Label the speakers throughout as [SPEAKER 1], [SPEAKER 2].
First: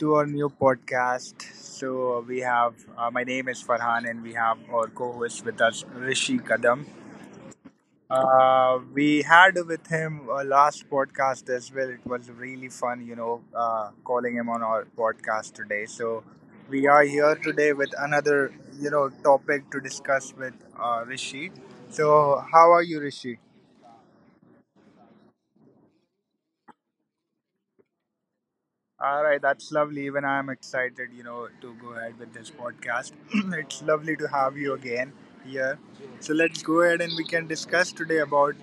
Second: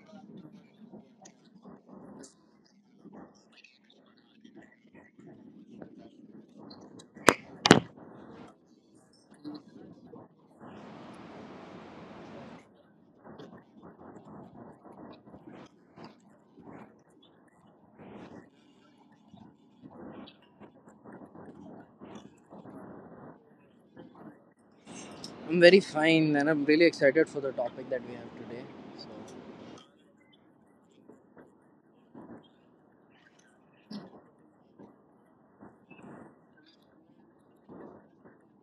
[SPEAKER 1] to our new podcast. We have my name is Farhan, and we have our co host with us, Rishi Kadam. We had with him last podcast as well. It was really fun, calling him on our podcast today. So, we are here today with another, topic to discuss with Rishi. So, how are you, Rishi?
[SPEAKER 2] I'm very fine and I'm really excited for the topic that we have today. So,
[SPEAKER 1] All right, that's lovely. Even I'm excited, to go ahead with this podcast. It's lovely to have you again here. So let's go ahead and we can discuss today about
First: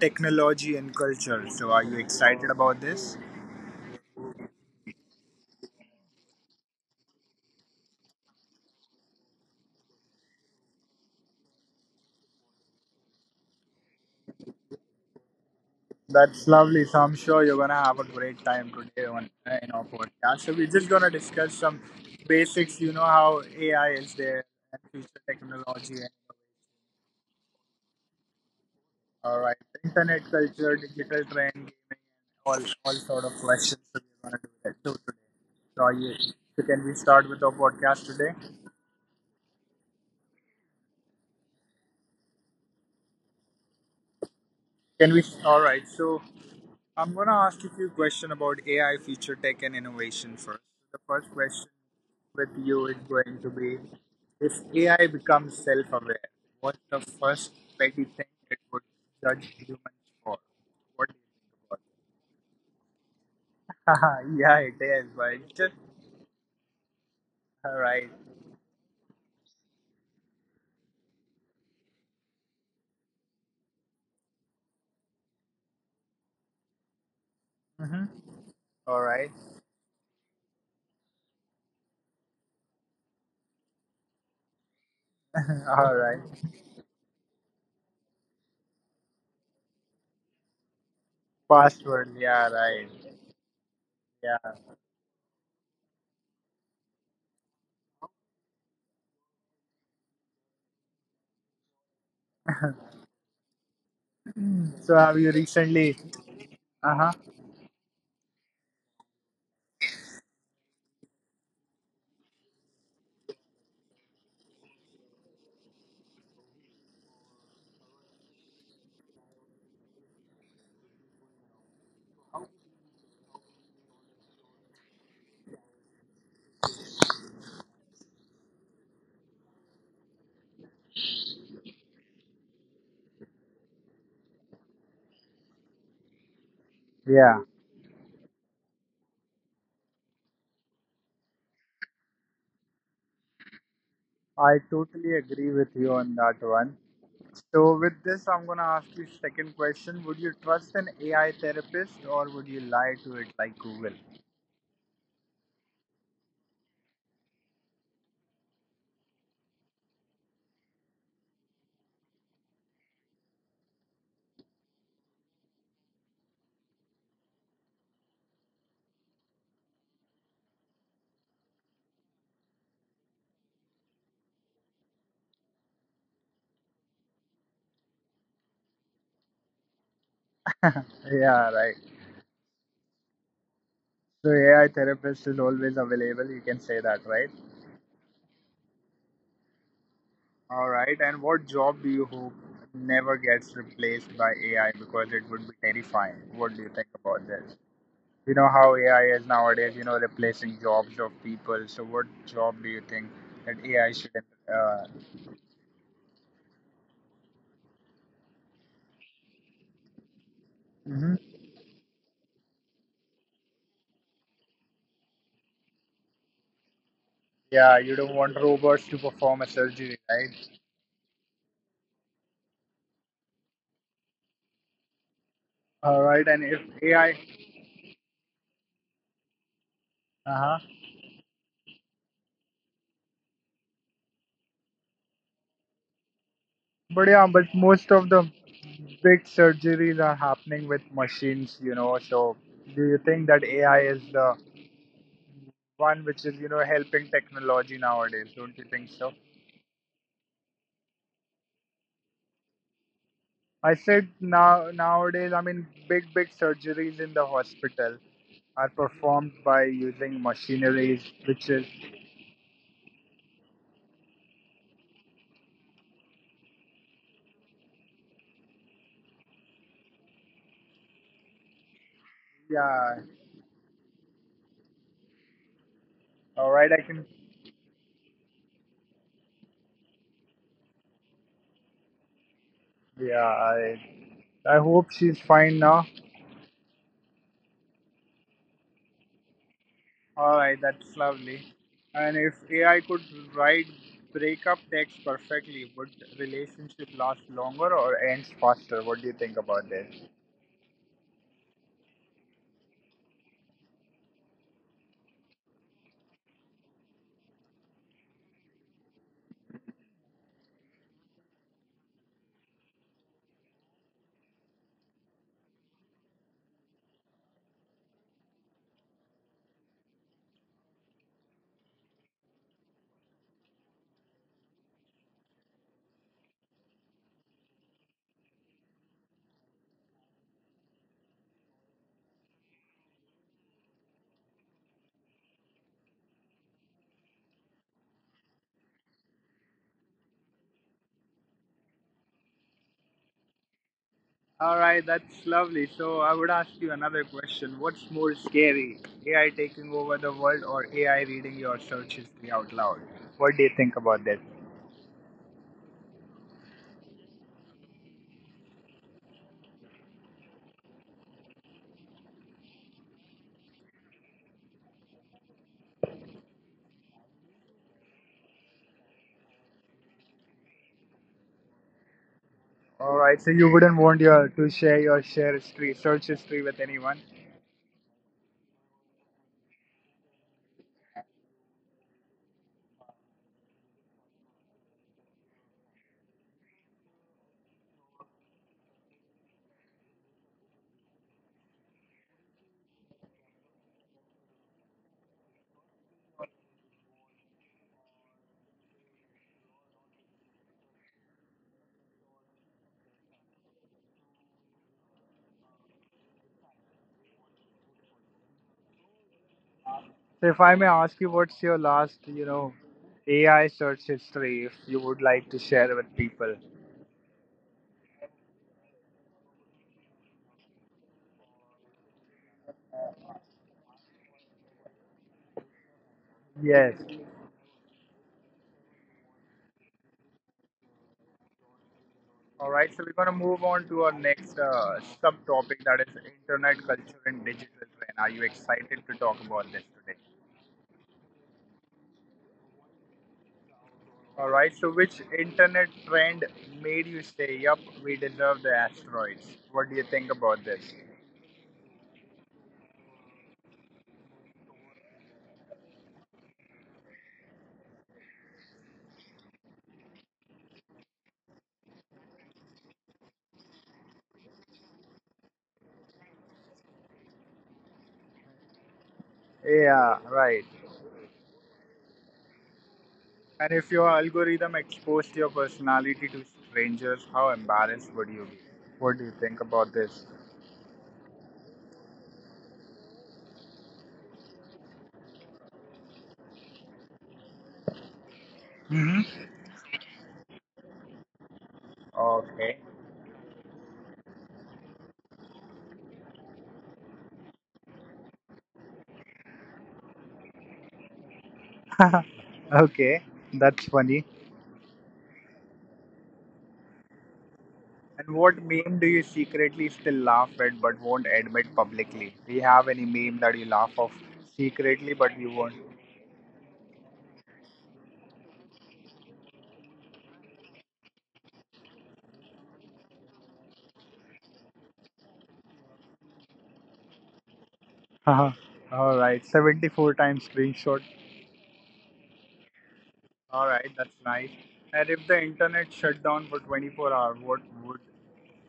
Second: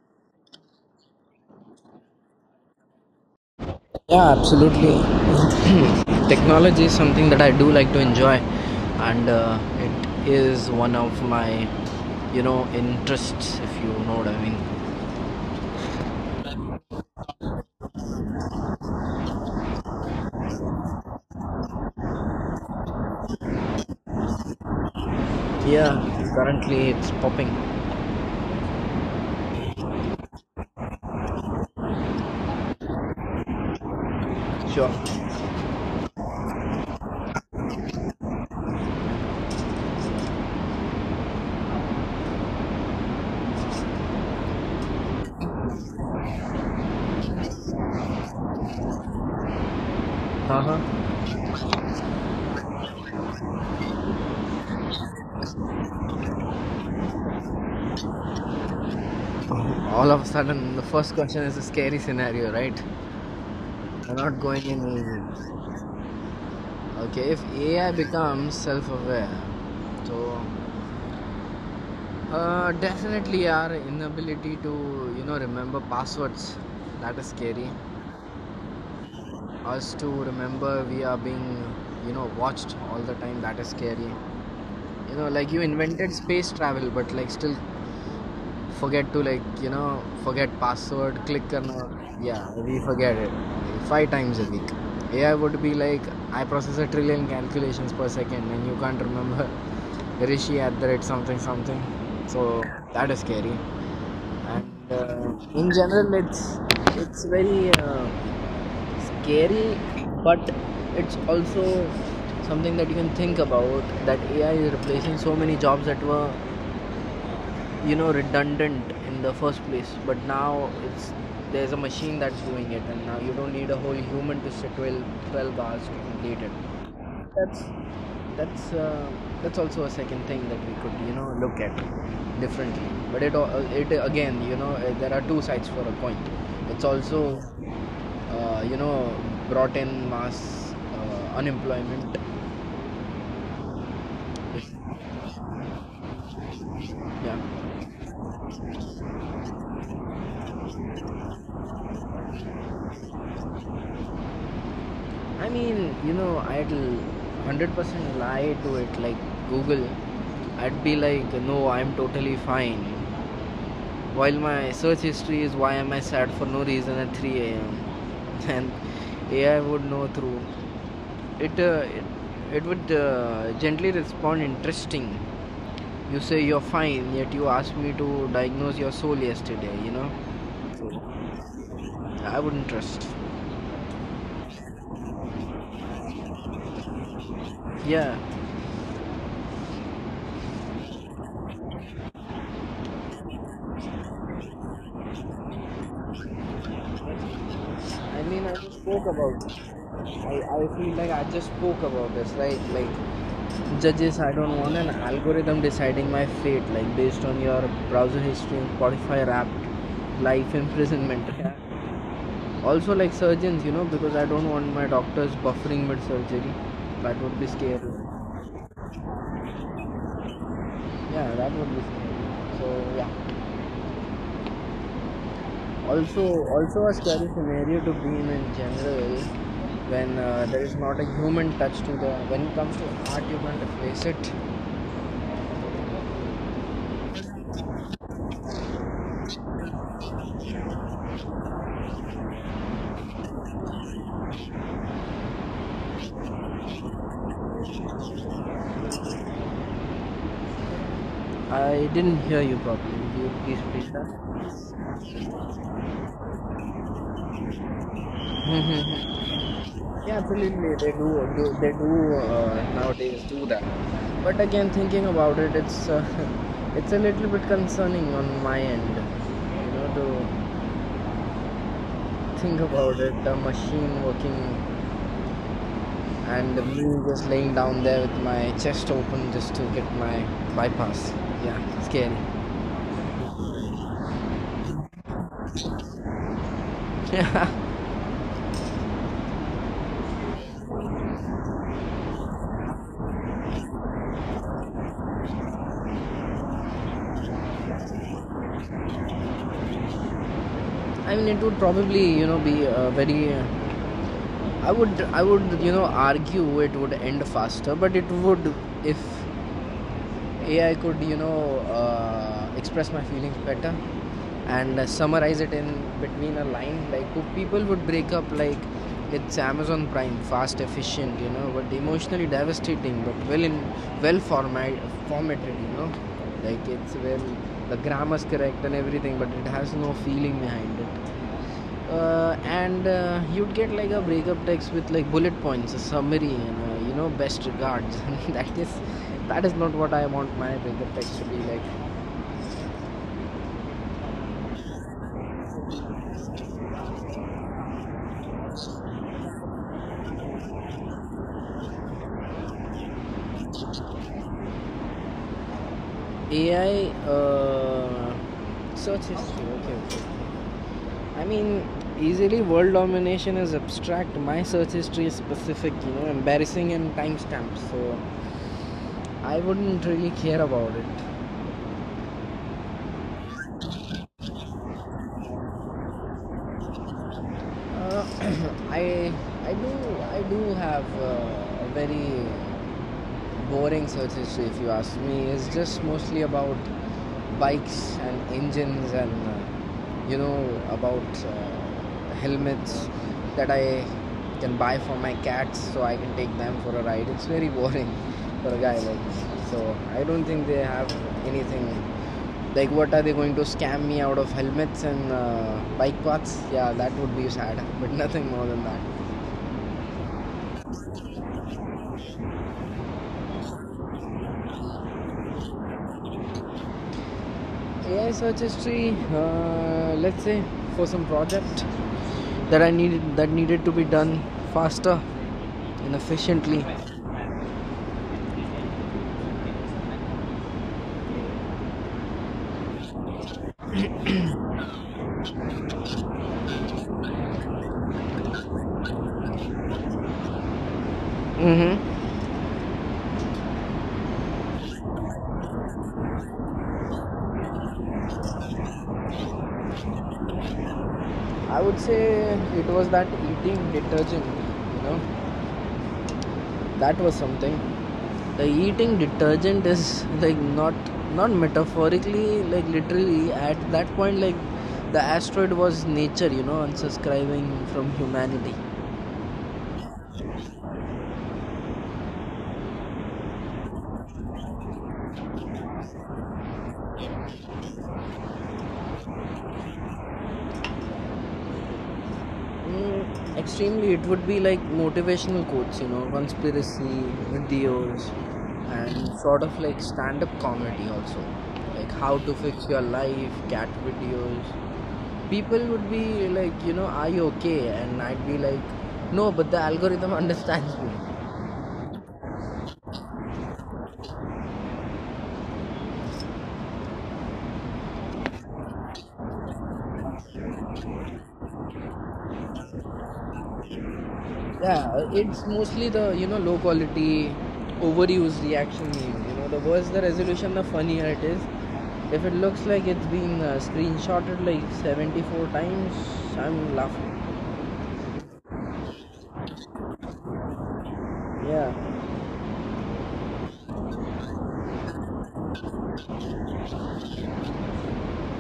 [SPEAKER 1] technology and culture. So are you excited about this?
[SPEAKER 2] yeah, absolutely. Technology is something that I do like to enjoy, and it is one of my, you know, interests. If you know what I mean.
[SPEAKER 1] That's lovely. So I'm sure you're gonna have a great time today on in our podcast. So we're just gonna discuss some basics. You know how AI is there and future technology
[SPEAKER 2] Yeah.
[SPEAKER 1] and
[SPEAKER 2] Currently, it's popping.
[SPEAKER 1] all right. Internet culture, digital trend, gaming, all all sort of questions that we're gonna do that too
[SPEAKER 2] Sure.
[SPEAKER 1] today. So yes. So can we start with our podcast today? Can we? All right. So I'm gonna ask you a few questions about AI, future tech, and innovation first.
[SPEAKER 2] Uh
[SPEAKER 1] The
[SPEAKER 2] huh.
[SPEAKER 1] first question with you is going to be: if AI becomes self-aware, what's the first petty thing it would judge humans
[SPEAKER 2] All of a
[SPEAKER 1] for?
[SPEAKER 2] sudden, the
[SPEAKER 1] What do
[SPEAKER 2] first
[SPEAKER 1] you
[SPEAKER 2] question is
[SPEAKER 1] think
[SPEAKER 2] a
[SPEAKER 1] about it?
[SPEAKER 2] scary scenario, right?
[SPEAKER 1] Haha,
[SPEAKER 2] We're not
[SPEAKER 1] yeah,
[SPEAKER 2] going
[SPEAKER 1] it
[SPEAKER 2] in
[SPEAKER 1] is. But
[SPEAKER 2] easy. Okay, if
[SPEAKER 1] all
[SPEAKER 2] AI
[SPEAKER 1] right.
[SPEAKER 2] becomes self-aware, so definitely our inability to, you know, remember passwords. That is scary.
[SPEAKER 1] All right.
[SPEAKER 2] Us to remember we are being, you know, watched all the time. That is scary. You know, like you
[SPEAKER 1] All right.
[SPEAKER 2] invented space travel but like still forget to, like, you know, forget password click karna.
[SPEAKER 1] Password. Yeah,
[SPEAKER 2] Yeah,
[SPEAKER 1] right.
[SPEAKER 2] we forget it five times
[SPEAKER 1] Yeah.
[SPEAKER 2] a week. AI would be like, I process a trillion calculations per second and you can't remember. Rishi at the rate something something. So that is scary.
[SPEAKER 1] So
[SPEAKER 2] and
[SPEAKER 1] have you
[SPEAKER 2] uh, in
[SPEAKER 1] recently?
[SPEAKER 2] general it's
[SPEAKER 1] Uh huh.
[SPEAKER 2] it's very scary, but it's also something that you can think about, that AI is replacing so many jobs that were, you know, redundant in the first place, but now it's, there's a machine that's doing it and now you don't need a whole human to sit 12 hours to complete it. That's that's uh, that's also a second thing that we could, you know, look at differently. But it again, you know, there are two sides for a coin. It's also,
[SPEAKER 1] Yeah.
[SPEAKER 2] you know, brought in mass unemployment.
[SPEAKER 1] I totally agree with you on that one.
[SPEAKER 2] Yeah,
[SPEAKER 1] So with this, I'm gonna ask you second question. Would you trust an AI therapist or would you lie to it like Google?
[SPEAKER 2] I mean, you know, I'd 100% lie to it like Google. I'd be like, no, I'm totally fine, while my search history is why am I sad for no reason at 3 a.m. And AI would know through it. It would gently respond, interesting, you say you're fine yet you asked me to diagnose your soul yesterday, you know. So
[SPEAKER 1] Yeah, right.
[SPEAKER 2] I wouldn't trust.
[SPEAKER 1] So AI therapist is always available. You can say that, right?
[SPEAKER 2] Yeah,
[SPEAKER 1] All right. And what job do you hope never gets replaced by AI because it would be terrifying? What do you think about this?
[SPEAKER 2] I
[SPEAKER 1] You
[SPEAKER 2] mean,
[SPEAKER 1] know
[SPEAKER 2] I just
[SPEAKER 1] how
[SPEAKER 2] spoke
[SPEAKER 1] AI is
[SPEAKER 2] about it.
[SPEAKER 1] nowadays,
[SPEAKER 2] I
[SPEAKER 1] replacing
[SPEAKER 2] feel
[SPEAKER 1] jobs
[SPEAKER 2] like
[SPEAKER 1] of
[SPEAKER 2] I just
[SPEAKER 1] people.
[SPEAKER 2] spoke
[SPEAKER 1] So, what
[SPEAKER 2] about this,
[SPEAKER 1] job
[SPEAKER 2] right?
[SPEAKER 1] do you think
[SPEAKER 2] Like
[SPEAKER 1] that AI should?
[SPEAKER 2] judges. I don't want
[SPEAKER 1] Uh,
[SPEAKER 2] an algorithm deciding my fate, like based on your browser history and Spotify wrapped. Life
[SPEAKER 1] hmm.
[SPEAKER 2] imprisonment. Yeah. Also like surgeons, you know, because I don't want my doctors buffering mid surgery. That would be
[SPEAKER 1] Yeah,
[SPEAKER 2] scary.
[SPEAKER 1] you don't want robots to perform a surgery, right?
[SPEAKER 2] Yeah, that would be scary. So yeah.
[SPEAKER 1] All
[SPEAKER 2] Also,
[SPEAKER 1] right, and if
[SPEAKER 2] also a
[SPEAKER 1] AI,
[SPEAKER 2] scary scenario to be in general, when
[SPEAKER 1] uh-huh.
[SPEAKER 2] there is not a human touch to the. When it comes to art, you can't replace it.
[SPEAKER 1] But yeah, but most of the big surgeries are happening with machines, you know. So, do you think that AI is the one which is, helping technology nowadays? Don't you think so?
[SPEAKER 2] I didn't hear you properly. Would you please
[SPEAKER 1] I
[SPEAKER 2] repeat
[SPEAKER 1] said
[SPEAKER 2] that?
[SPEAKER 1] now nowadays, I mean, big surgeries in the hospital are performed by using
[SPEAKER 2] Yeah, absolutely. They
[SPEAKER 1] machineries,
[SPEAKER 2] do. Do
[SPEAKER 1] which is
[SPEAKER 2] they do uh, nowadays do that. But again, thinking about it, it's, it's a little bit concerning on my end. You know, to think
[SPEAKER 1] yeah.
[SPEAKER 2] about it, the machine working
[SPEAKER 1] All
[SPEAKER 2] and
[SPEAKER 1] right, I can.
[SPEAKER 2] me just laying down there with my chest open just to get my bypass. Yeah, scary.
[SPEAKER 1] Yeah, I hope she's fine now.
[SPEAKER 2] Yeah,
[SPEAKER 1] All right, that's lovely. And if AI could write breakup text perfectly, would relationship last longer or ends faster? What do you think about this?
[SPEAKER 2] I mean it would probably, you know, be a very. I would, you know, argue it would end faster, but it would, if AI could, you know, express my feelings better, and summarize it in between a line, like people would break up like it's Amazon Prime, fast, efficient, you know, but emotionally devastating, but well in well formatted, you know, like it's well, the grammar's correct and everything but it has no feeling behind it. And you'd get like a breakup text with like bullet points, a summary, and you know, best regards. That is, that is not what I want my breakup text to be like.
[SPEAKER 1] All right, that's lovely. So I would ask you another question. What's more scary, AI taking over the world or AI reading your search history out loud? What do you think about this?
[SPEAKER 2] AI, search history. Okay, okay. I mean, easily, world domination is abstract. My search history is specific, you know, embarrassing and timestamps. So I wouldn't really care about it.
[SPEAKER 1] All right, so you wouldn't want your to share your share history, search history with anyone.
[SPEAKER 2] Uh, I I do have a very boring search history, if you ask me. Is just mostly about bikes and engines and, you know, about helmets that I can buy for my cats so I can take them for a ride. It's very boring for a guy like me. So I don't think they have anything. Like, what are they going to scam me out of? Helmets and bike paths? Yeah, that would be sad, but nothing more than that.
[SPEAKER 1] So if I may ask you, what's your last, AI search history, if you would like to share with people?
[SPEAKER 2] AI search history, let's say for some project that I needed that needed to be done faster and efficiently.
[SPEAKER 1] Yes. All right, so we're gonna move on to our next subtopic that is internet culture and digital trend. Are you excited to talk about this today?
[SPEAKER 2] Hmm.
[SPEAKER 1] All right, so which internet trend made you say, "Yup, we deserve the asteroids"? What do you think about this?
[SPEAKER 2] I would say it was that eating detergent. You know, that was something. The eating detergent is like not, not metaphorically, like literally. At that point, like, the asteroid was nature, you know, unsubscribing from humanity.
[SPEAKER 1] Yeah, right. And if your algorithm exposed your personality to strangers, how embarrassed would you be? What do you think about this?
[SPEAKER 2] Mm, extremely. It would be like motivational quotes, you know, conspiracy videos,
[SPEAKER 1] Hmm.
[SPEAKER 2] and sort of like stand up comedy also. Like how to
[SPEAKER 1] Okay.
[SPEAKER 2] fix your life, cat videos. People would be like, you know, are you okay? And I'd be like, no, but the algorithm understands me.
[SPEAKER 1] Okay, that's funny. And what meme do you secretly still laugh at but won't admit publicly? Do you have any meme that you laugh of secretly but
[SPEAKER 2] Yeah,
[SPEAKER 1] you
[SPEAKER 2] it's
[SPEAKER 1] won't?
[SPEAKER 2] mostly the, you know, low quality, overused reaction meme. You know, the worse the resolution, the funnier it is. If it looks like it's been screenshotted like 74 times, I'm laughing.
[SPEAKER 1] Alright, 74 times screenshot.
[SPEAKER 2] Yeah.
[SPEAKER 1] Alright, that's nice. And if the internet shut down for 24 hours, what would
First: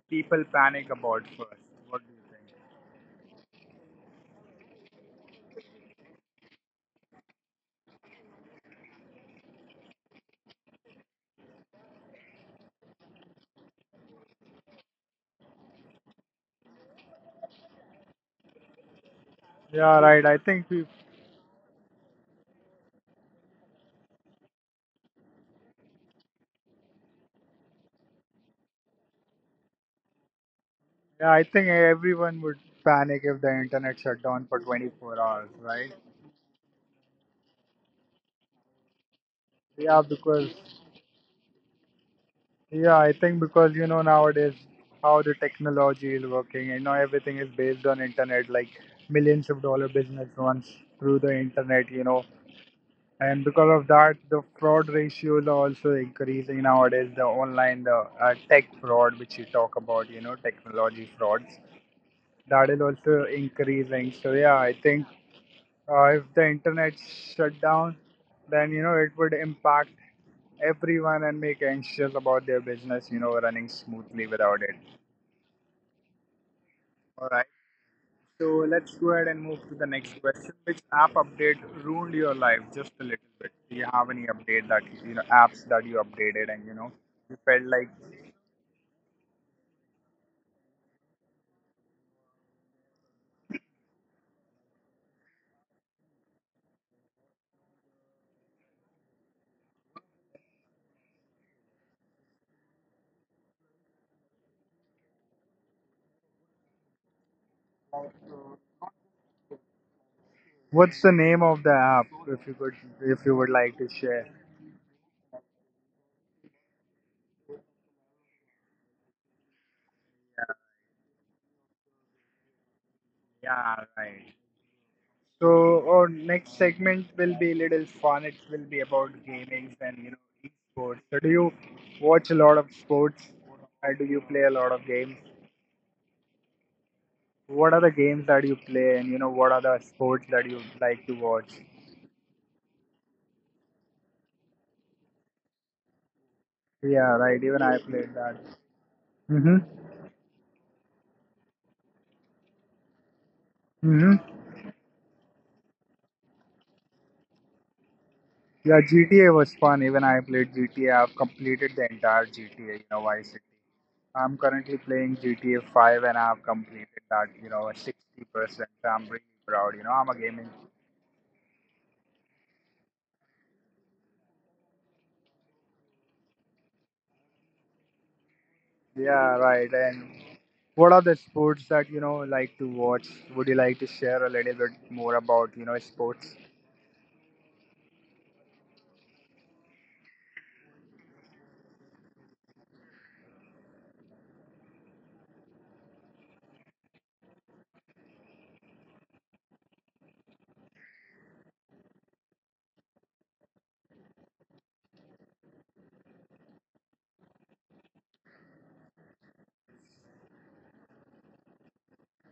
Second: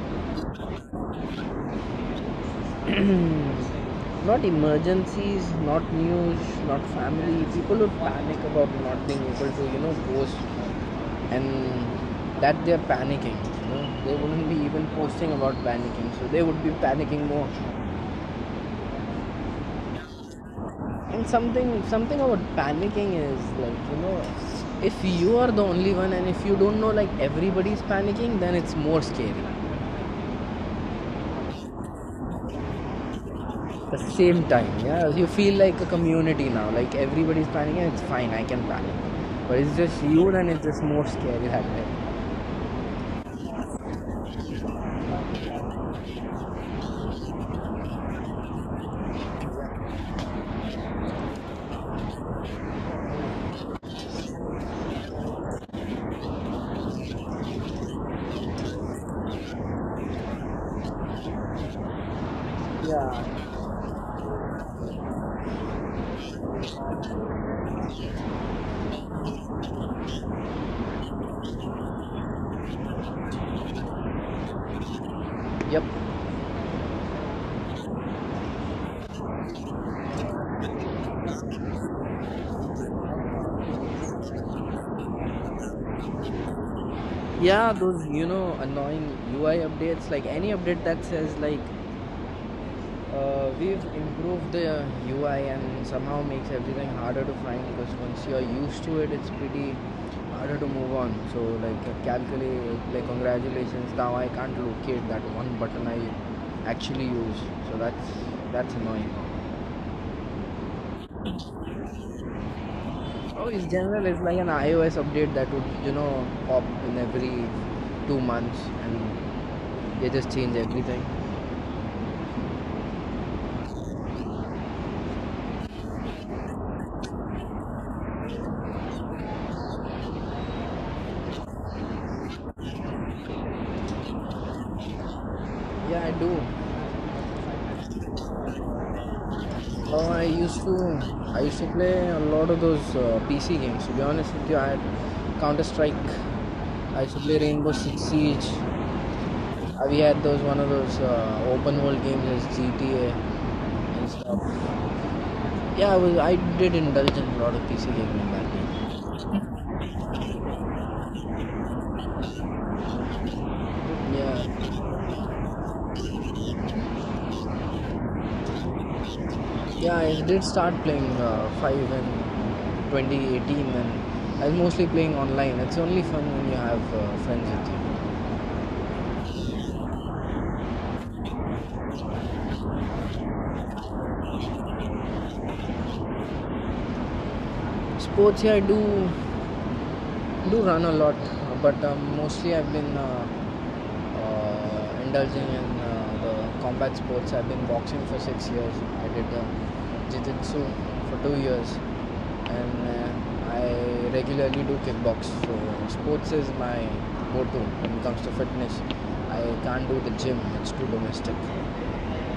[SPEAKER 1] people panic about first? What do you think?
[SPEAKER 2] Hmm. Not emergencies, not news, not family. People would panic about not being able to, you know, post and that they're panicking. You know, they wouldn't be even posting about panicking, so they would be panicking more.
[SPEAKER 1] Yeah, right.
[SPEAKER 2] And something something about panicking is, like, you know, if you are the only one and if you don't know, like, everybody's panicking, then it's more scary.
[SPEAKER 1] Yeah, I think everyone would panic if the
[SPEAKER 2] The
[SPEAKER 1] internet shut
[SPEAKER 2] same
[SPEAKER 1] down for
[SPEAKER 2] time, yeah, you
[SPEAKER 1] 24
[SPEAKER 2] feel
[SPEAKER 1] hours,
[SPEAKER 2] like a
[SPEAKER 1] right?
[SPEAKER 2] community now. Like everybody's panicking, it's fine. I can panic, but it's just
[SPEAKER 1] Yeah,
[SPEAKER 2] you, then it's
[SPEAKER 1] because
[SPEAKER 2] just more scary that way.
[SPEAKER 1] yeah, I think because you know nowadays how the technology is working, you know everything is based on internet, like millions of dollar business runs through the internet, you know, and because of that, the fraud ratios are also increasing nowadays. The online, the tech fraud, which you talk about, you know, technology frauds, that is also
[SPEAKER 2] Yeah.
[SPEAKER 1] increasing. So yeah, I think if the internet shut down, then you know it would impact everyone and make anxious about their business, running smoothly without it.
[SPEAKER 2] Yep.
[SPEAKER 1] All right. So let's go ahead and move to the next question. Which app update ruined your life just a little bit? Do you have any update that you know apps that you updated and you know you felt
[SPEAKER 2] Yeah,
[SPEAKER 1] like
[SPEAKER 2] those, you know, annoying UI updates, like any update that says like, we've improved the UI and somehow makes everything harder to find, because once you're used to it, it's pretty harder to move on. So like, like congratulations, now I can't locate that one button I actually use. So that's annoying.
[SPEAKER 1] what's the name of the app if you could if you
[SPEAKER 2] Oh,
[SPEAKER 1] would
[SPEAKER 2] in
[SPEAKER 1] like to
[SPEAKER 2] general, it's
[SPEAKER 1] share?
[SPEAKER 2] like an iOS update that would, you know, pop in every 2 months, and they just change
[SPEAKER 1] Yeah,
[SPEAKER 2] everything.
[SPEAKER 1] yeah, right. So our next segment will be little fun. It will be about gamings and you know esports. So do you watch a lot of sports? Or do you play a lot of games?
[SPEAKER 2] Yeah, I do.
[SPEAKER 1] What are the games that you play and you know what are the
[SPEAKER 2] Uh, I
[SPEAKER 1] sports that you
[SPEAKER 2] used to
[SPEAKER 1] like to
[SPEAKER 2] I
[SPEAKER 1] watch?
[SPEAKER 2] used to play a lot of those PC games. To be honest with you, I had Counter Strike. I used
[SPEAKER 1] Yeah,
[SPEAKER 2] to play
[SPEAKER 1] right. Even
[SPEAKER 2] Rainbow
[SPEAKER 1] I
[SPEAKER 2] Six
[SPEAKER 1] played that.
[SPEAKER 2] Siege.
[SPEAKER 1] Mm-hmm.
[SPEAKER 2] We had those, one of those open world games as GTA and
[SPEAKER 1] Mm-hmm.
[SPEAKER 2] stuff. I did indulge in a lot of PC gaming back
[SPEAKER 1] Yeah,
[SPEAKER 2] then.
[SPEAKER 1] GTA was fun. Even I played GTA. I've completed the entire GTA, Vice City. I'm currently
[SPEAKER 2] Yeah,
[SPEAKER 1] playing GTA 5 and I've completed that, 60%. I'm really proud,
[SPEAKER 2] yeah,
[SPEAKER 1] I'm a
[SPEAKER 2] I did
[SPEAKER 1] gaming.
[SPEAKER 2] start playing Five in 2018 and I was mostly playing online. It's only fun when you have friends with you.
[SPEAKER 1] Yeah, right. And what are the sports that, like to watch? Would you like to share a little bit more about, sports?
[SPEAKER 2] Sports, yeah, I do run a lot, but mostly I've been indulging in the combat sports. I've been boxing for 6 years. I did jiu-jitsu for 2 years, and I regularly do kickbox. So sports is my go-to when it comes to fitness. I can't do the gym; it's too domestic.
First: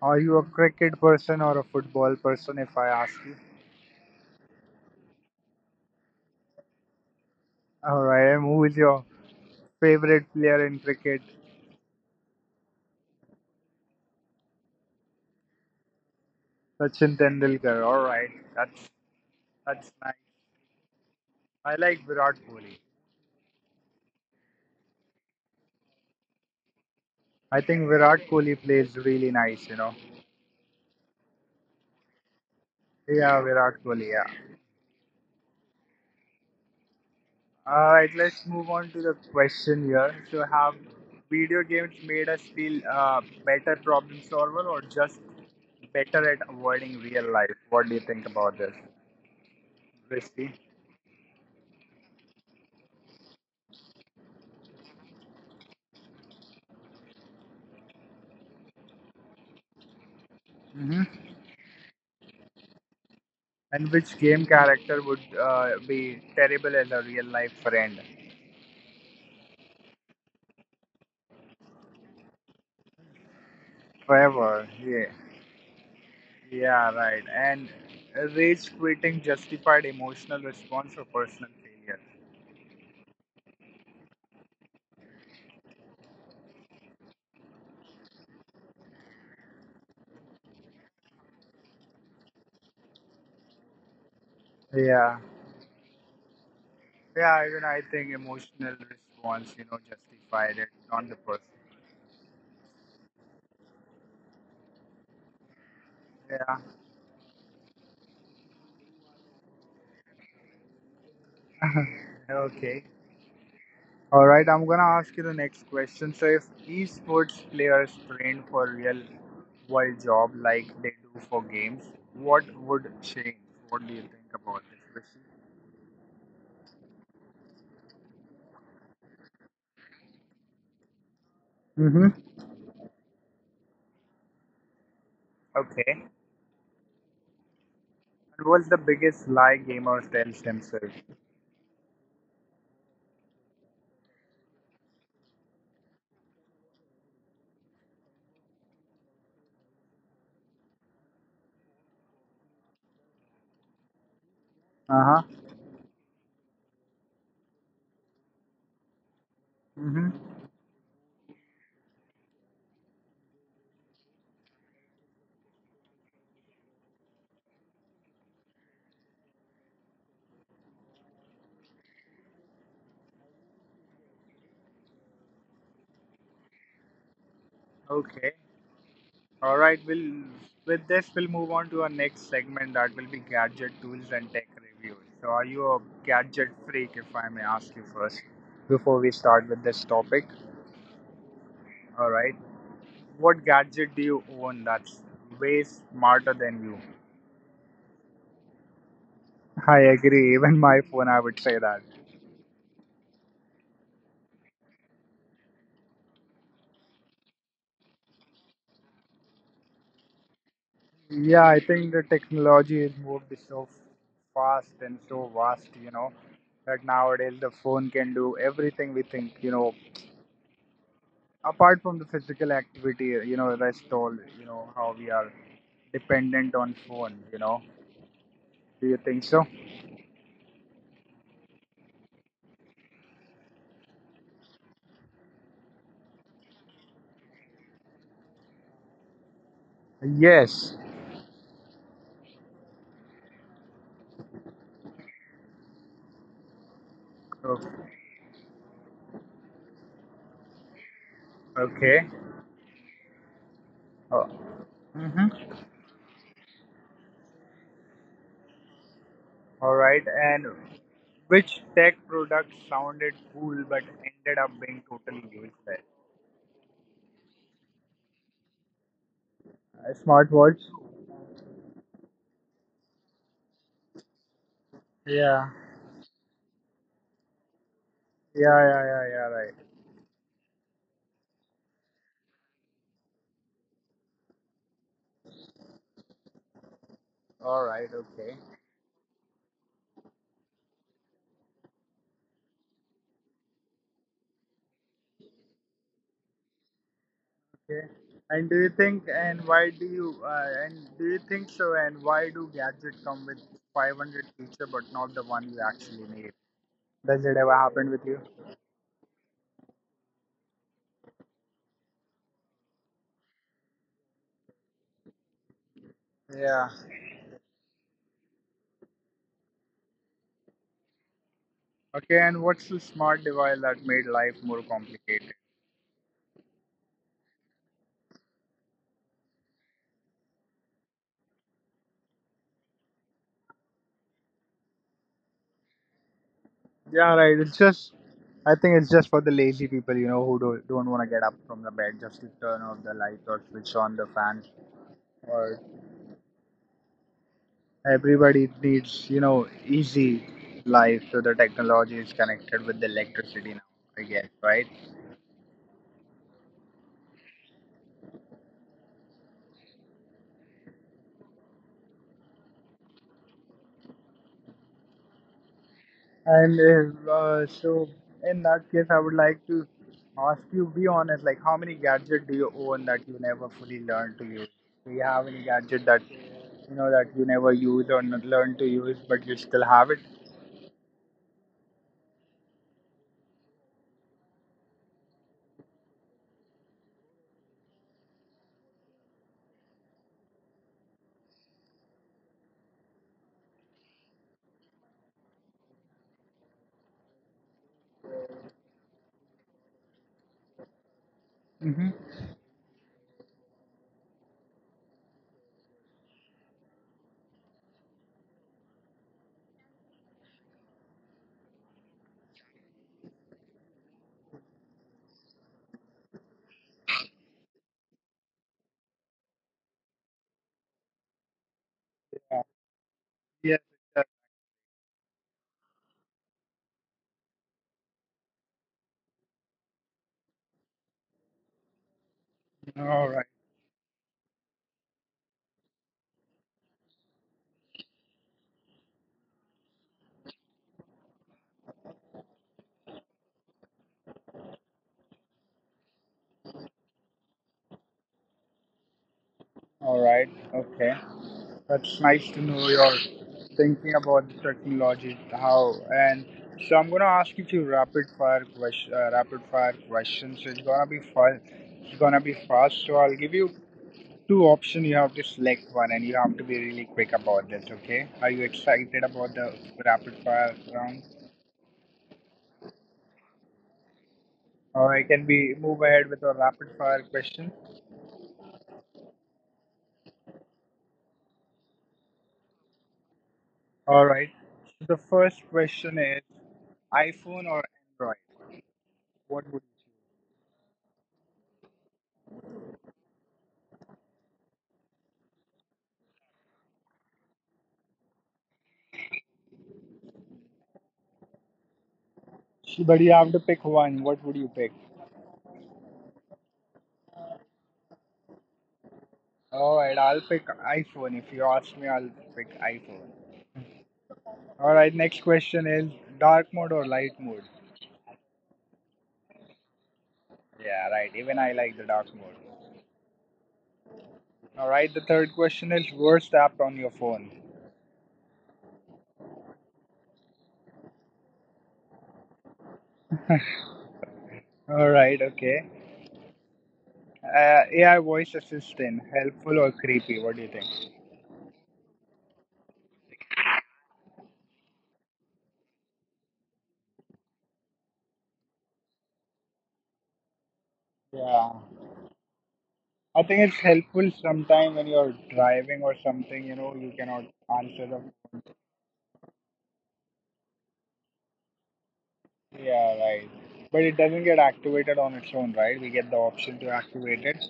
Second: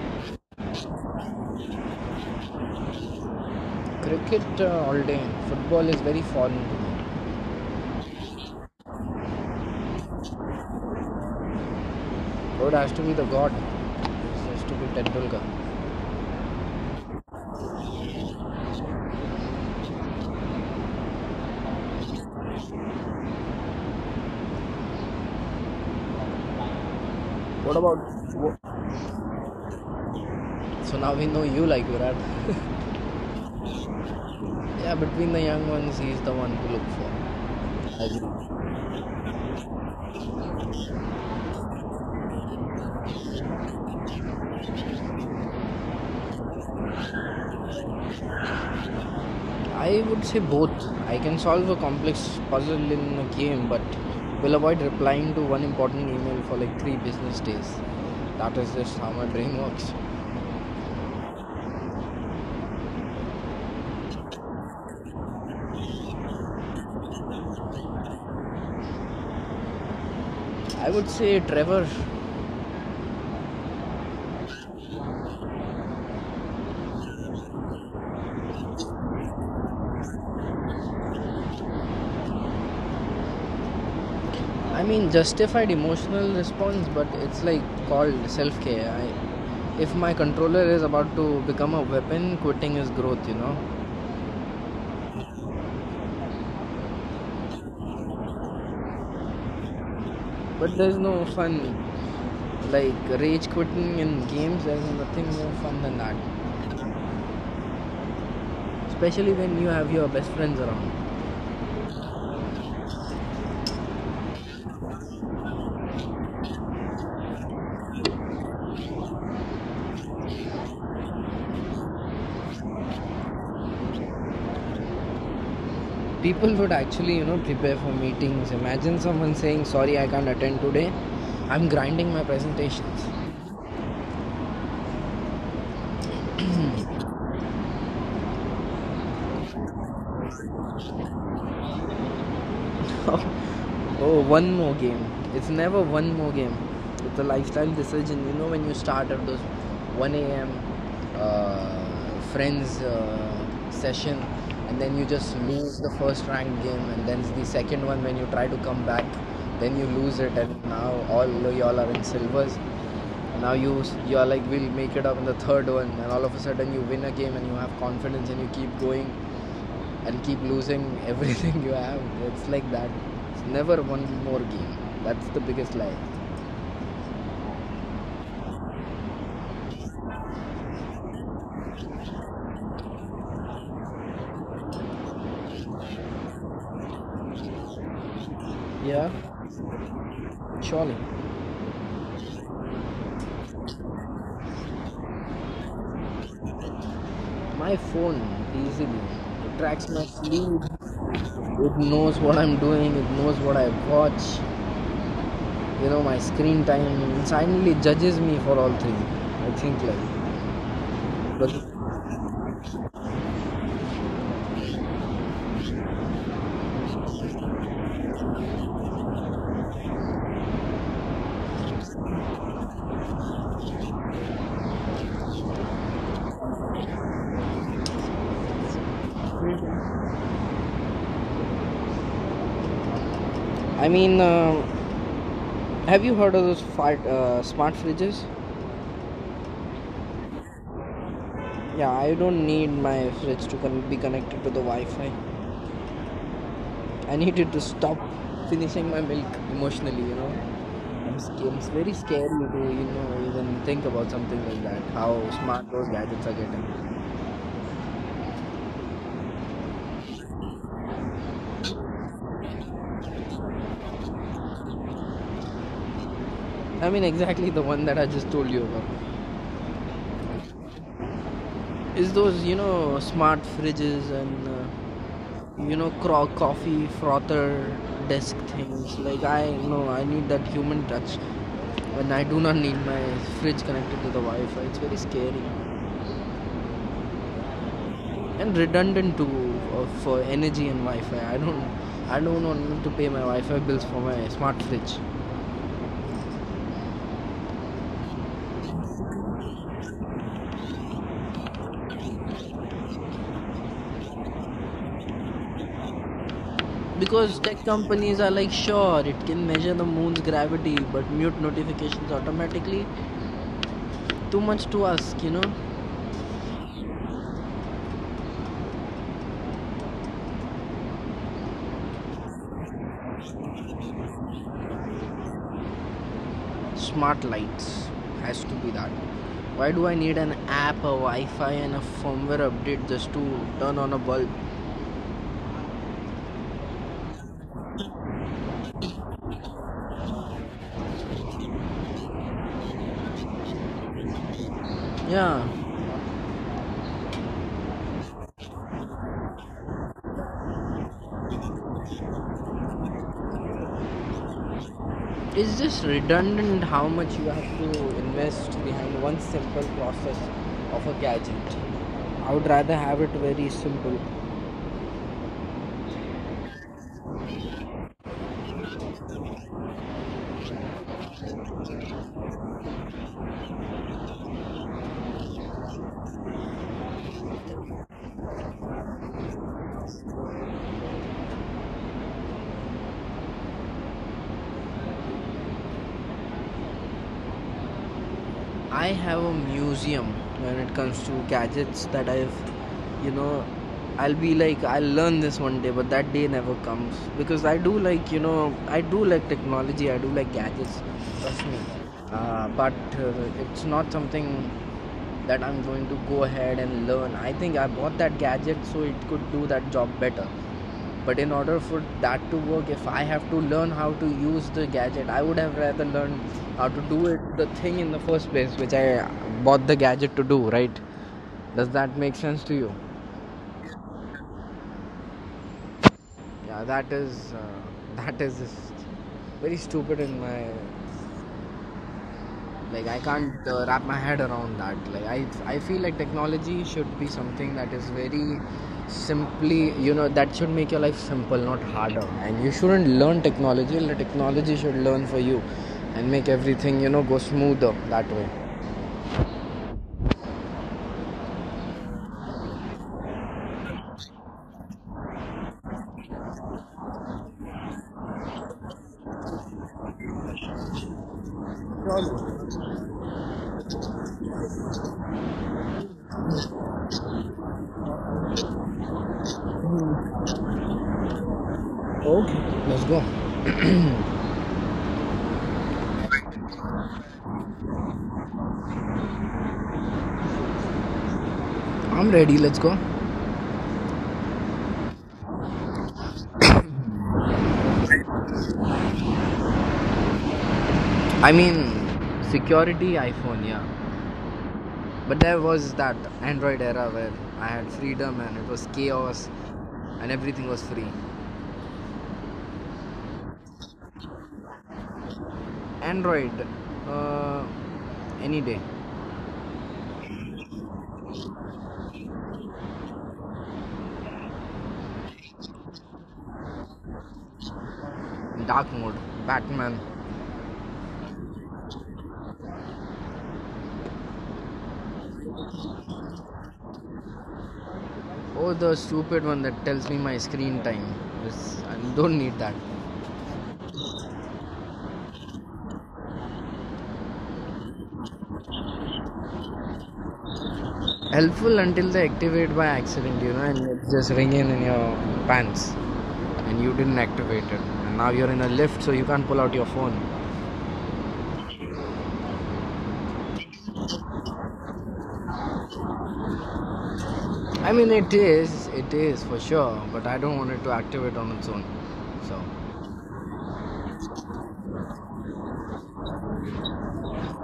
[SPEAKER 1] Are you a cricket person or a football person, if I ask you?
[SPEAKER 2] Cricket all day. Football is very foreign to me.
[SPEAKER 1] All right. And who is your favorite player in cricket?
[SPEAKER 2] Road has to be the god. It has to be Tendulkar.
[SPEAKER 1] Sachin Tendulkar. All right. That's, that's, I like Virat Kohli. I
[SPEAKER 2] What
[SPEAKER 1] think
[SPEAKER 2] about
[SPEAKER 1] Virat
[SPEAKER 2] what,
[SPEAKER 1] Kohli plays really nice, you know.
[SPEAKER 2] so now we know you like Virat.
[SPEAKER 1] Yeah, Virat Kohli, yeah.
[SPEAKER 2] Yeah, between the young ones, he's the one to look
[SPEAKER 1] Alright, let's
[SPEAKER 2] for.
[SPEAKER 1] move on to the question here. So, have video games made us feel better problem solver or just better at avoiding real life? What do you think about this,
[SPEAKER 2] I would say
[SPEAKER 1] Risty?
[SPEAKER 2] both. I can solve a complex puzzle in a game, but will avoid replying to one important email for like three business days. That is just how my brain works.
[SPEAKER 1] Hmm. And which game character would be terrible as a real life friend?
[SPEAKER 2] I would say Trevor.
[SPEAKER 1] Forever, yeah. Yeah, right. And rage quitting justified emotional response or personal failure?
[SPEAKER 2] I mean, justified emotional response, but it's like called self care. I, if my controller is about to become a weapon, quitting is growth, you know.
[SPEAKER 1] Yeah. Yeah, even I think emotional response, justified
[SPEAKER 2] But
[SPEAKER 1] it
[SPEAKER 2] there's
[SPEAKER 1] on
[SPEAKER 2] no
[SPEAKER 1] the person.
[SPEAKER 2] fun. Like, rage quitting in games, there's nothing more fun than that.
[SPEAKER 1] Yeah.
[SPEAKER 2] Especially when you have your best friends around.
[SPEAKER 1] Okay. All right, I'm gonna ask you the next question. So, if esports players trained for real world job like they do for games, what would change? What do you think about this question?
[SPEAKER 2] People would actually, you know, prepare for meetings. Imagine someone saying, sorry, I can't attend today. I'm grinding
[SPEAKER 1] Mm-hmm.
[SPEAKER 2] my presentations.
[SPEAKER 1] Okay. And what's the biggest lie gamers tells themselves?
[SPEAKER 2] Oh, one more game. It's never one more game. It's a lifestyle decision. You know, when you start at those 1 a.m. Friends session, and then
[SPEAKER 1] Uh
[SPEAKER 2] you just
[SPEAKER 1] huh.
[SPEAKER 2] lose the first ranked game, and then the second one when you try to come back, then you lose
[SPEAKER 1] Mm-hmm.
[SPEAKER 2] it, and now all y'all are in silvers. And now you are like we'll make it up in the third one, and all of a sudden you win a game and you have confidence and you keep going and keep losing everything you have. It's like that. It's never one more game. That's the biggest lie.
[SPEAKER 1] Okay. All right, we'll with this we'll move on to our next segment that will be gadget tools and tech reviews. So are you a gadget freak if I may ask you first before
[SPEAKER 2] Yeah,
[SPEAKER 1] we start with this topic?
[SPEAKER 2] surely.
[SPEAKER 1] All right. What gadget do you own that's way smarter than you?
[SPEAKER 2] My phone, easily. It
[SPEAKER 1] I
[SPEAKER 2] tracks my
[SPEAKER 1] agree.
[SPEAKER 2] sleep.
[SPEAKER 1] Even my phone, I would say
[SPEAKER 2] It
[SPEAKER 1] that.
[SPEAKER 2] knows what I'm doing. It knows what I watch. You know my screen time. It silently judges me for all three. I think like.
[SPEAKER 1] Yeah,
[SPEAKER 2] But
[SPEAKER 1] I think the technology has moved so fast and so vast, you know, that nowadays the phone can do everything we think, you know, apart from the physical activity you know rest all you know how we are dependent on phone you know do you think so.
[SPEAKER 2] I mean, have you heard of those fart, smart fridges?
[SPEAKER 1] Yes.
[SPEAKER 2] Yeah, I don't need my fridge to con- be connected to the Wi-Fi. I needed to
[SPEAKER 1] O-.
[SPEAKER 2] stop finishing my milk emotionally, I'm scared. It's very
[SPEAKER 1] Okay.
[SPEAKER 2] scary to, even think about
[SPEAKER 1] Oh.
[SPEAKER 2] something like that. How
[SPEAKER 1] Mhm.
[SPEAKER 2] smart those gadgets are getting.
[SPEAKER 1] All right, and which tech product sounded cool but ended up being totally useless.
[SPEAKER 2] I mean, exactly the one that I just told you about.
[SPEAKER 1] A smartwatch.
[SPEAKER 2] Is those, smart fridges and,
[SPEAKER 1] yeah
[SPEAKER 2] coffee frother desk
[SPEAKER 1] yeah yeah
[SPEAKER 2] things.
[SPEAKER 1] yeah
[SPEAKER 2] Like,
[SPEAKER 1] yeah
[SPEAKER 2] I
[SPEAKER 1] right.
[SPEAKER 2] know I need that human touch. When I do not need my fridge connected to the Wi Fi, it's very scary.
[SPEAKER 1] All right. Okay.
[SPEAKER 2] And redundant to for energy and Wi-Fi. I don't want to pay my Wi-Fi bills for my smart fridge,
[SPEAKER 1] Okay. And do you think, and Why do you, and do you think so, and why do gadget come with 500 feature but not the one you actually need?
[SPEAKER 2] because
[SPEAKER 1] Does it
[SPEAKER 2] tech
[SPEAKER 1] ever happen
[SPEAKER 2] companies
[SPEAKER 1] with
[SPEAKER 2] are
[SPEAKER 1] you?
[SPEAKER 2] like, sure, it can measure the moon's gravity but mute notifications automatically. Too much to ask,
[SPEAKER 1] Yeah. Okay, and what's the smart device that made life more complicated?
[SPEAKER 2] Smart lights has to be that. Why do I need an app, a Wi-Fi, and a firmware update just to turn on a bulb?
[SPEAKER 1] Yeah, right. It's just, I think it's just for the lazy people, you know, who don't want to get up from the bed just to turn off the light or switch on the fan
[SPEAKER 2] Yeah,
[SPEAKER 1] or everybody needs, easy life, so the technology is connected with the electricity now, I guess, right?
[SPEAKER 2] it's just redundant how much you have to invest behind one simple process of a gadget. I would rather have it very simple.
[SPEAKER 1] And so, in that case, I would like to ask you, be honest, like how many gadget do you own that you never fully learned to use? Do you have any gadget that you know that you never use or not learn to use, but you still have it?
[SPEAKER 2] I have a museum when it comes to gadgets that you know, I'll be like, I'll learn this one day, but that day never comes. Because I do like, I do like technology, I do like gadgets, trust me.
[SPEAKER 1] Mm-hmm.
[SPEAKER 2] But uh, it's not something that I'm going to go ahead and learn. I think I bought that gadget so it could do that job better. But in order for that to work, if I have to learn how to use the gadget, I would have rather learned how to do it the thing in the first place, which I bought the gadget to do. Right? Does that make sense to
[SPEAKER 1] Yeah.
[SPEAKER 2] you?
[SPEAKER 1] Yes. Yes.
[SPEAKER 2] Yeah, that is just very stupid in my, like, i
[SPEAKER 1] All
[SPEAKER 2] can't
[SPEAKER 1] right.
[SPEAKER 2] uh, wrap my head around that. Like, I feel like technology should be something that is very simply, that should make your life simple, not harder, and you shouldn't learn technology. The technology should learn for you and make everything, go smoother that way.
[SPEAKER 1] All right. Okay. That's nice to know you're thinking about the technology, how and so I'm gonna ask you few rapid fire rapid fire questions. So it's gonna be fun. It's gonna be fast. So I'll give you two options. You have to select one, and you have to be really quick about this. Okay? Are you excited about the rapid fire round?
[SPEAKER 2] Okay, let's go.
[SPEAKER 1] All right. Can we move ahead with our rapid fire question?
[SPEAKER 2] I'm ready, let's go.
[SPEAKER 1] All right. So the first question is iPhone or Android? What would
[SPEAKER 2] I mean, security, iPhone, yeah. But there was that Android era where I had freedom and it was chaos and everything was free.
[SPEAKER 1] you choose? But you have to pick one. What would you pick?
[SPEAKER 2] Android, uh, any day.
[SPEAKER 1] All right, I'll pick iPhone. If you ask me, I'll pick iPhone. All right, next question is dark mode or light mode?
[SPEAKER 2] Dark mode, Batman.
[SPEAKER 1] Yeah, right. Even I like the dark mode. All right, the third question is worst app on your phone.
[SPEAKER 2] Oh, the stupid one that tells me my screen time. It's, I don't need that.
[SPEAKER 1] All right, okay. AI voice assistant, helpful or creepy? What do you think?
[SPEAKER 2] Helpful until they activate by accident, and it's just ringing in your pants, and you didn't activate it, and now you're in a lift, so you can't pull out your phone.
[SPEAKER 1] Yeah, I think it's helpful sometime when you're driving or something, you know, you cannot
[SPEAKER 2] I
[SPEAKER 1] answer
[SPEAKER 2] mean,
[SPEAKER 1] the.
[SPEAKER 2] it is for sure, but I don't want it to activate on its own. So,
[SPEAKER 1] Yeah, right. But it doesn't get activated on its own, right? We get the option to activate it.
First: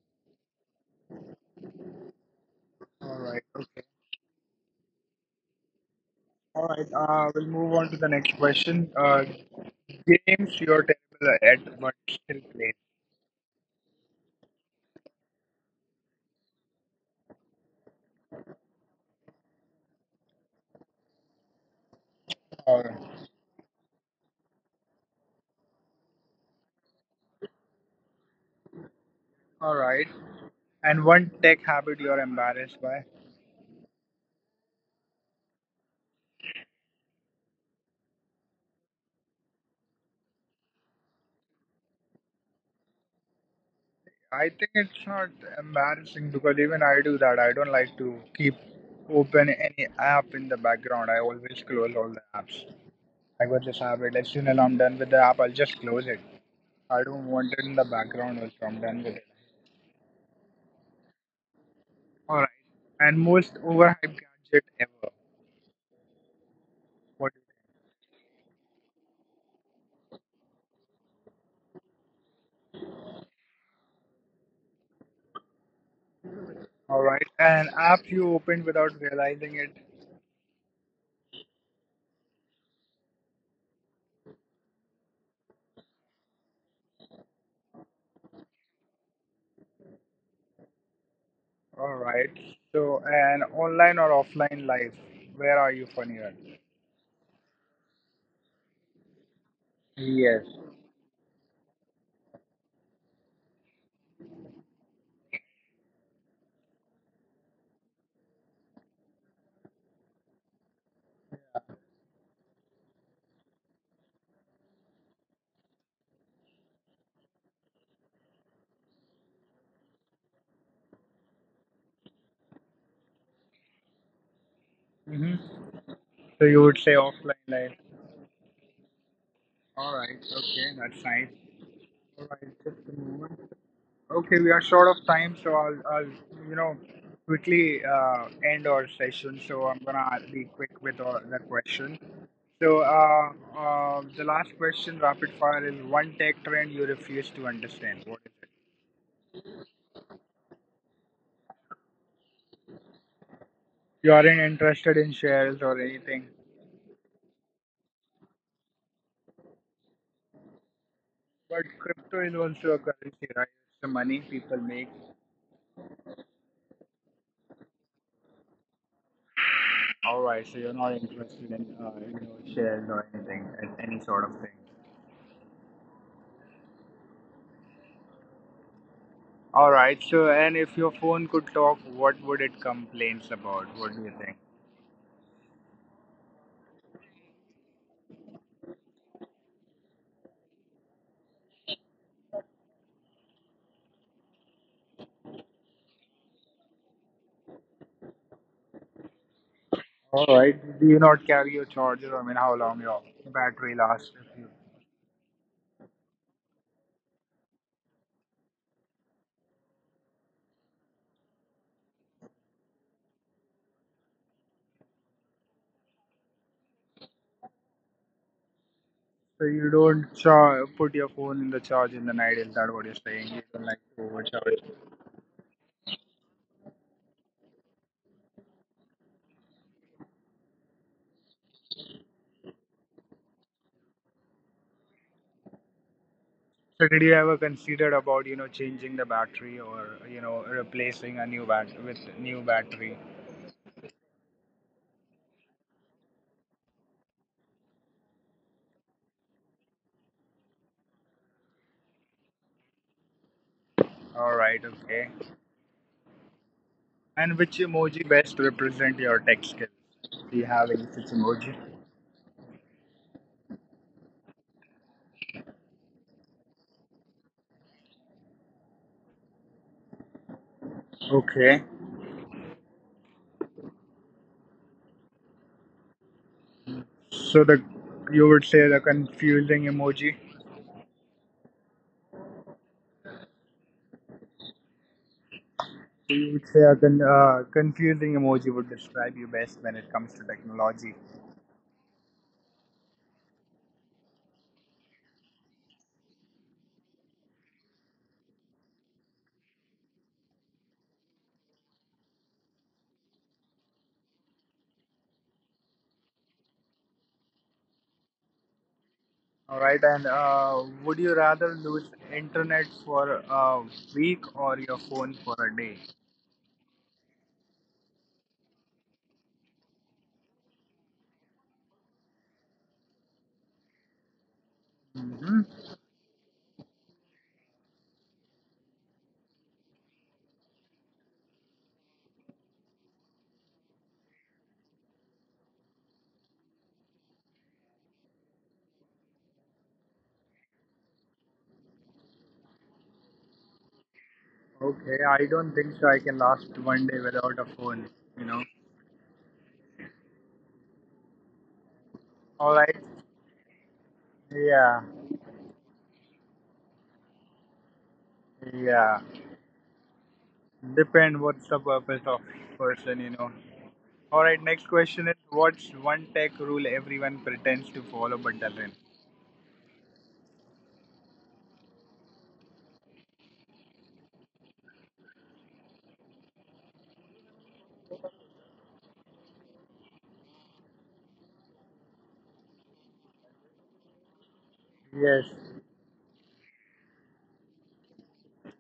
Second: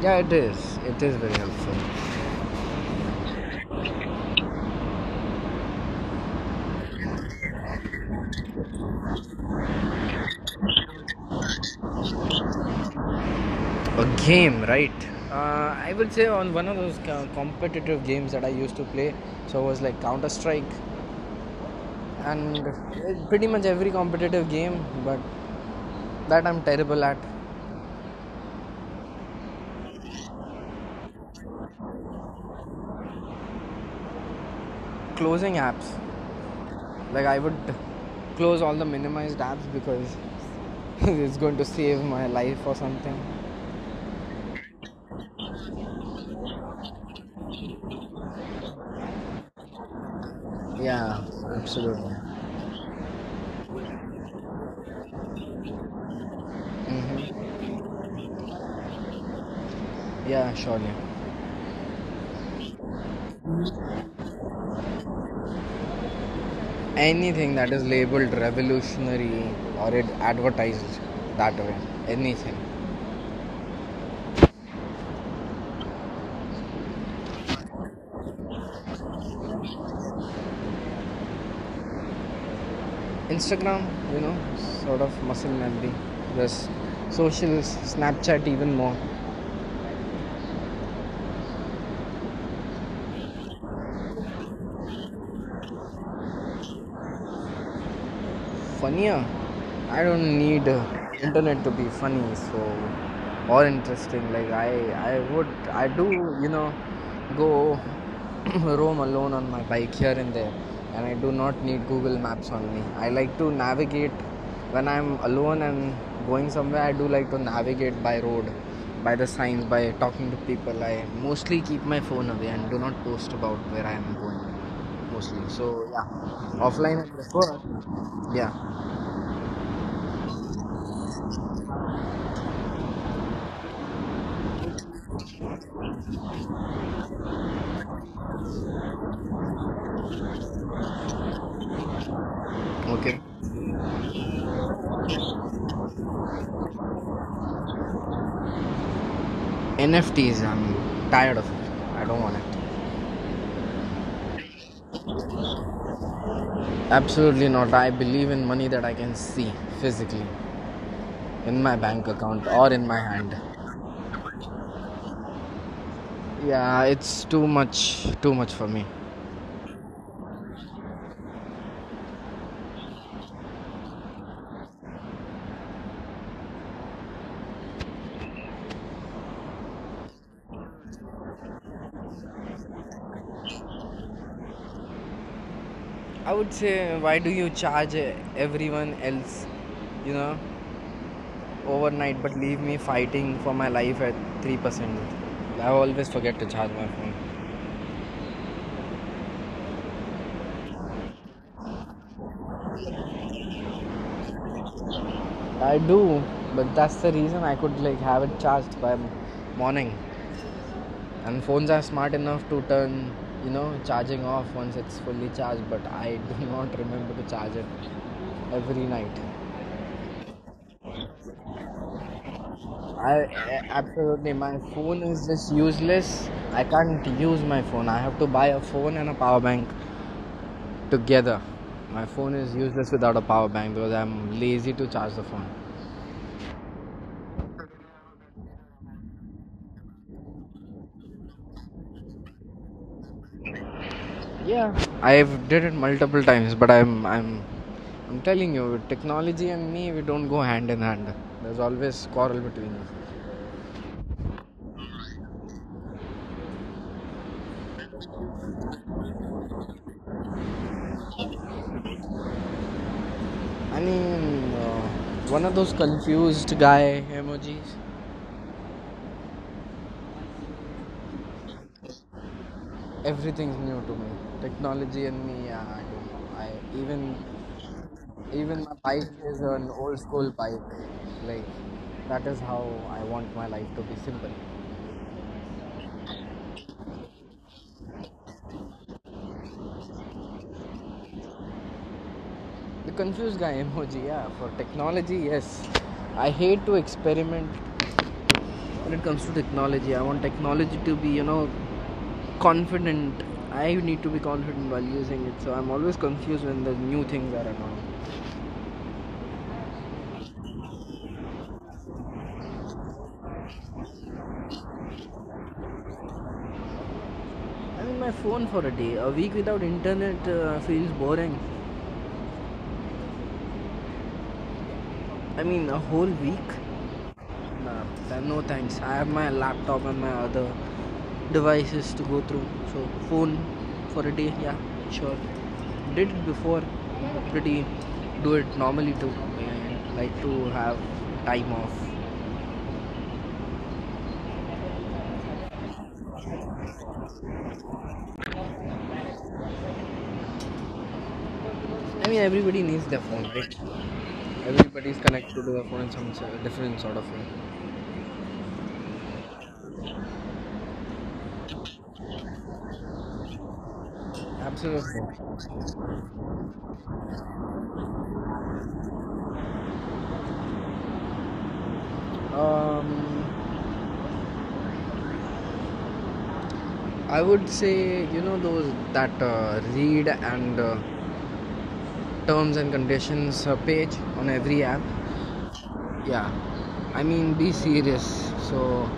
[SPEAKER 2] yeah, it is. It is very helpful.
[SPEAKER 1] All right. All right, we'll move on to the next question. Games you're terrible at but still play.
[SPEAKER 2] A game, right? I would say on one of those competitive games that I used to play, so it was like Counter Strike, and
[SPEAKER 1] Uh,
[SPEAKER 2] pretty much every competitive game, but that I'm terrible at.
[SPEAKER 1] all right, and one tech habit you're embarrassed by.
[SPEAKER 2] Closing apps, like I would close all the minimized apps because it's going to save my life or something.
[SPEAKER 1] I think it's not embarrassing because even I do that. I don't like to keep open any app in the background. I
[SPEAKER 2] Yeah,
[SPEAKER 1] always close all
[SPEAKER 2] absolutely.
[SPEAKER 1] the apps. I got this habit. As soon as I'm done with the app, I'll just close it. I don't want it in the background also. I'm done with it.
[SPEAKER 2] Yeah, surely.
[SPEAKER 1] All right, and most overhyped gadget ever. What?
[SPEAKER 2] Anything that is labeled revolutionary or it advertised that way, anything.
[SPEAKER 1] All right, an app you opened without realizing it.
[SPEAKER 2] Instagram, you know, sort of muscle memory. There's socials, Snapchat even more.
[SPEAKER 1] All right, so an online or offline life. Where are you funnier?
[SPEAKER 2] Funnier? I don't
[SPEAKER 1] Yes.
[SPEAKER 2] need internet to be funny, so, or interesting. I would, I do, you know, go roam alone on my bike here and there, and I do not need Google Maps on me. I like to navigate when I'm alone and going somewhere. I do like to navigate by road, by the signs, by talking to people. I mostly keep my phone away and do not post about where I am going mostly.
[SPEAKER 1] Hmm.
[SPEAKER 2] So
[SPEAKER 1] So
[SPEAKER 2] yeah,
[SPEAKER 1] you would
[SPEAKER 2] offline
[SPEAKER 1] say
[SPEAKER 2] and
[SPEAKER 1] offline
[SPEAKER 2] prefer.
[SPEAKER 1] life.
[SPEAKER 2] Yeah.
[SPEAKER 1] All right. Okay, that's nice. All right, just a moment. Okay, we are short of time, so I'll you know, quickly end our session. So I'm gonna be quick with the question. So
[SPEAKER 2] Okay.
[SPEAKER 1] the last question, rapid fire, is one tech trend you refuse to understand. What is it?
[SPEAKER 2] NFTs, I'm tired of it. I don't want it.
[SPEAKER 1] You aren't interested in shares or anything.
[SPEAKER 2] Absolutely not. I believe in money that I can see physically in
[SPEAKER 1] But
[SPEAKER 2] my bank
[SPEAKER 1] crypto is
[SPEAKER 2] account or
[SPEAKER 1] also
[SPEAKER 2] in
[SPEAKER 1] a
[SPEAKER 2] my hand.
[SPEAKER 1] currency, right? It's the money people make.
[SPEAKER 2] Yeah, it's too much for me.
[SPEAKER 1] All right, so you're not interested in you know, shares or anything, in any sort of thing. All right, so and if your phone could talk, what would it complains about? What do you think?
[SPEAKER 2] I would say, why do you charge, eh, everyone else, you know, overnight but leave me fighting for my life at 3%? I always forget to charge my phone.
[SPEAKER 1] All right, do you not carry your charger? I mean, how long your battery lasts? If you,
[SPEAKER 2] I do, but that's the reason I could, like, have it charged by morning. And phones are smart enough to turn, charging off once it's fully charged, but I do not remember to charge it every night.
[SPEAKER 1] so you don't put your phone in the charge in the night. Is
[SPEAKER 2] I
[SPEAKER 1] that what you're saying? You don't
[SPEAKER 2] absolutely,
[SPEAKER 1] like
[SPEAKER 2] my
[SPEAKER 1] to
[SPEAKER 2] phone
[SPEAKER 1] overcharge.
[SPEAKER 2] is just useless. I can't use my phone. I have to buy a phone and a power bank together. My phone is useless without a power bank because I'm lazy to charge the phone.
[SPEAKER 1] So did you ever considered about, you know, changing the battery or, you know, replacing a new bat with new battery?
[SPEAKER 2] Yeah, I've did it multiple times, but I'm telling you, technology and me, we don't go hand in hand. There's always quarrel between us.
[SPEAKER 1] All right, okay. And which emoji best represent your tech skills? Do you have any such emoji?
[SPEAKER 2] I mean, one of those confused guy emojis.
[SPEAKER 1] Okay.
[SPEAKER 2] Everything's new to me. Technology and me. Yeah, I don't know. I even
[SPEAKER 1] So the you
[SPEAKER 2] Even
[SPEAKER 1] would
[SPEAKER 2] my
[SPEAKER 1] say the
[SPEAKER 2] bike is an
[SPEAKER 1] confusing
[SPEAKER 2] old school
[SPEAKER 1] emoji.
[SPEAKER 2] bike. Like, that is how I want my life to be simple.
[SPEAKER 1] You would say a confusing emoji would describe you best when it comes to technology.
[SPEAKER 2] The confused guy emoji. Yeah, for technology, yes. I hate to experiment when it comes to technology. I want technology to be, confident. I need to be confident while using it. So I'm always confused when the new things are announced.
[SPEAKER 1] All right, and would you rather lose internet for a week or your phone for a day?
[SPEAKER 2] I mean, my phone for a day. A week without internet feels boring. I mean, a
[SPEAKER 1] Mhm.
[SPEAKER 2] whole week? Nah, no thanks. I have my laptop and my other devices to go through. So, phone for a day, yeah, sure. Did it before. Pretty, do it normally too. And like to have time off.
[SPEAKER 1] Okay, I don't think so. I can last one day without a phone. You know.
[SPEAKER 2] I mean, everybody needs their
[SPEAKER 1] All
[SPEAKER 2] phone,
[SPEAKER 1] right.
[SPEAKER 2] right? Everybody's
[SPEAKER 1] Yeah.
[SPEAKER 2] connected to their phone in some different sort of way.
[SPEAKER 1] Yeah. Depend what's the purpose of person. You know. All right.
[SPEAKER 2] Absolutely.
[SPEAKER 1] Next question is what's one tech rule everyone pretends to follow but doesn't?
[SPEAKER 2] Um, I would say those that read and terms and conditions page on every app.
[SPEAKER 1] Yes.
[SPEAKER 2] Yeah, I mean, be serious. So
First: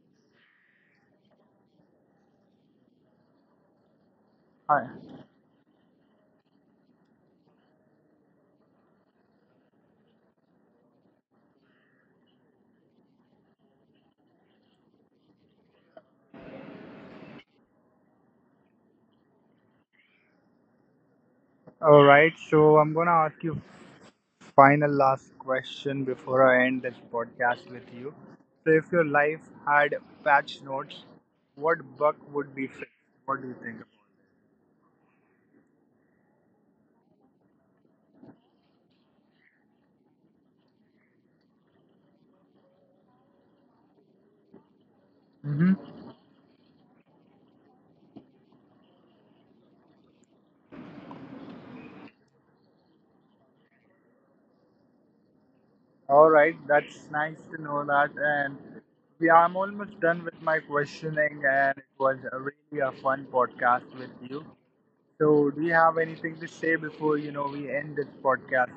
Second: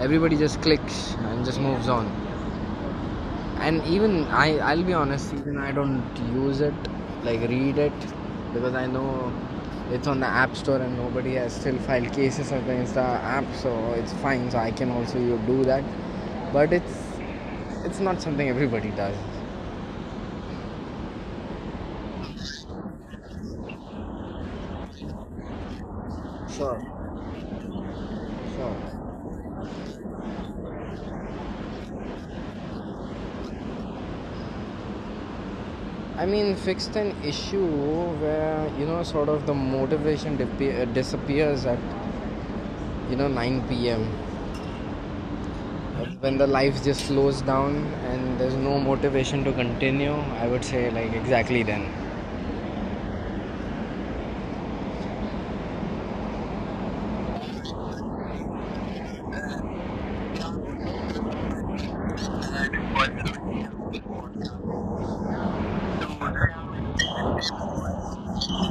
[SPEAKER 2] everybody just clicks and just moves on. And even I'll
[SPEAKER 1] Hi.
[SPEAKER 2] be honest, even I don't use it, like, read it, because I know it's on the app store and nobody has still filed cases against the app, so it's fine. So I can also do that, but it's not something everybody does.
[SPEAKER 1] All right. So I'm gonna ask you final last question before I
[SPEAKER 2] Sure.
[SPEAKER 1] end this podcast with you. So if your
[SPEAKER 2] Sure.
[SPEAKER 1] life had patch notes, what bug would be fixed? What do you think about
[SPEAKER 2] I mean, fixed an issue where, sort of the motivation disappears at, 9 p.m.
[SPEAKER 1] it?
[SPEAKER 2] When the life just slows down and there's no motivation to continue. I would say, like, exactly then.
[SPEAKER 1] All right, that's nice to know that. And yeah, I'm almost done with my questioning, and it was a really a fun podcast with you. So, do you have anything to say before we end this podcast?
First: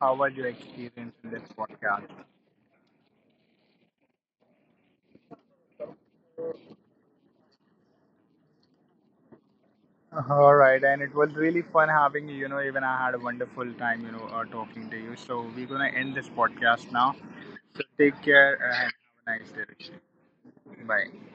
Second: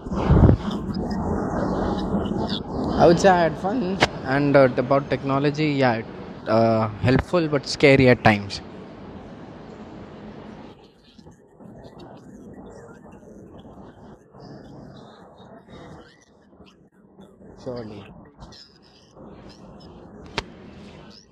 [SPEAKER 1] How was your experience in this podcast?
[SPEAKER 2] I would say I had fun and about technology, yeah, helpful but scary at times.
[SPEAKER 1] All right, and it was really fun having you. You know, even I had a wonderful time, talking to you. So, we're gonna end this podcast now. So,
[SPEAKER 2] Surely.
[SPEAKER 1] take care and have a nice day. Bye.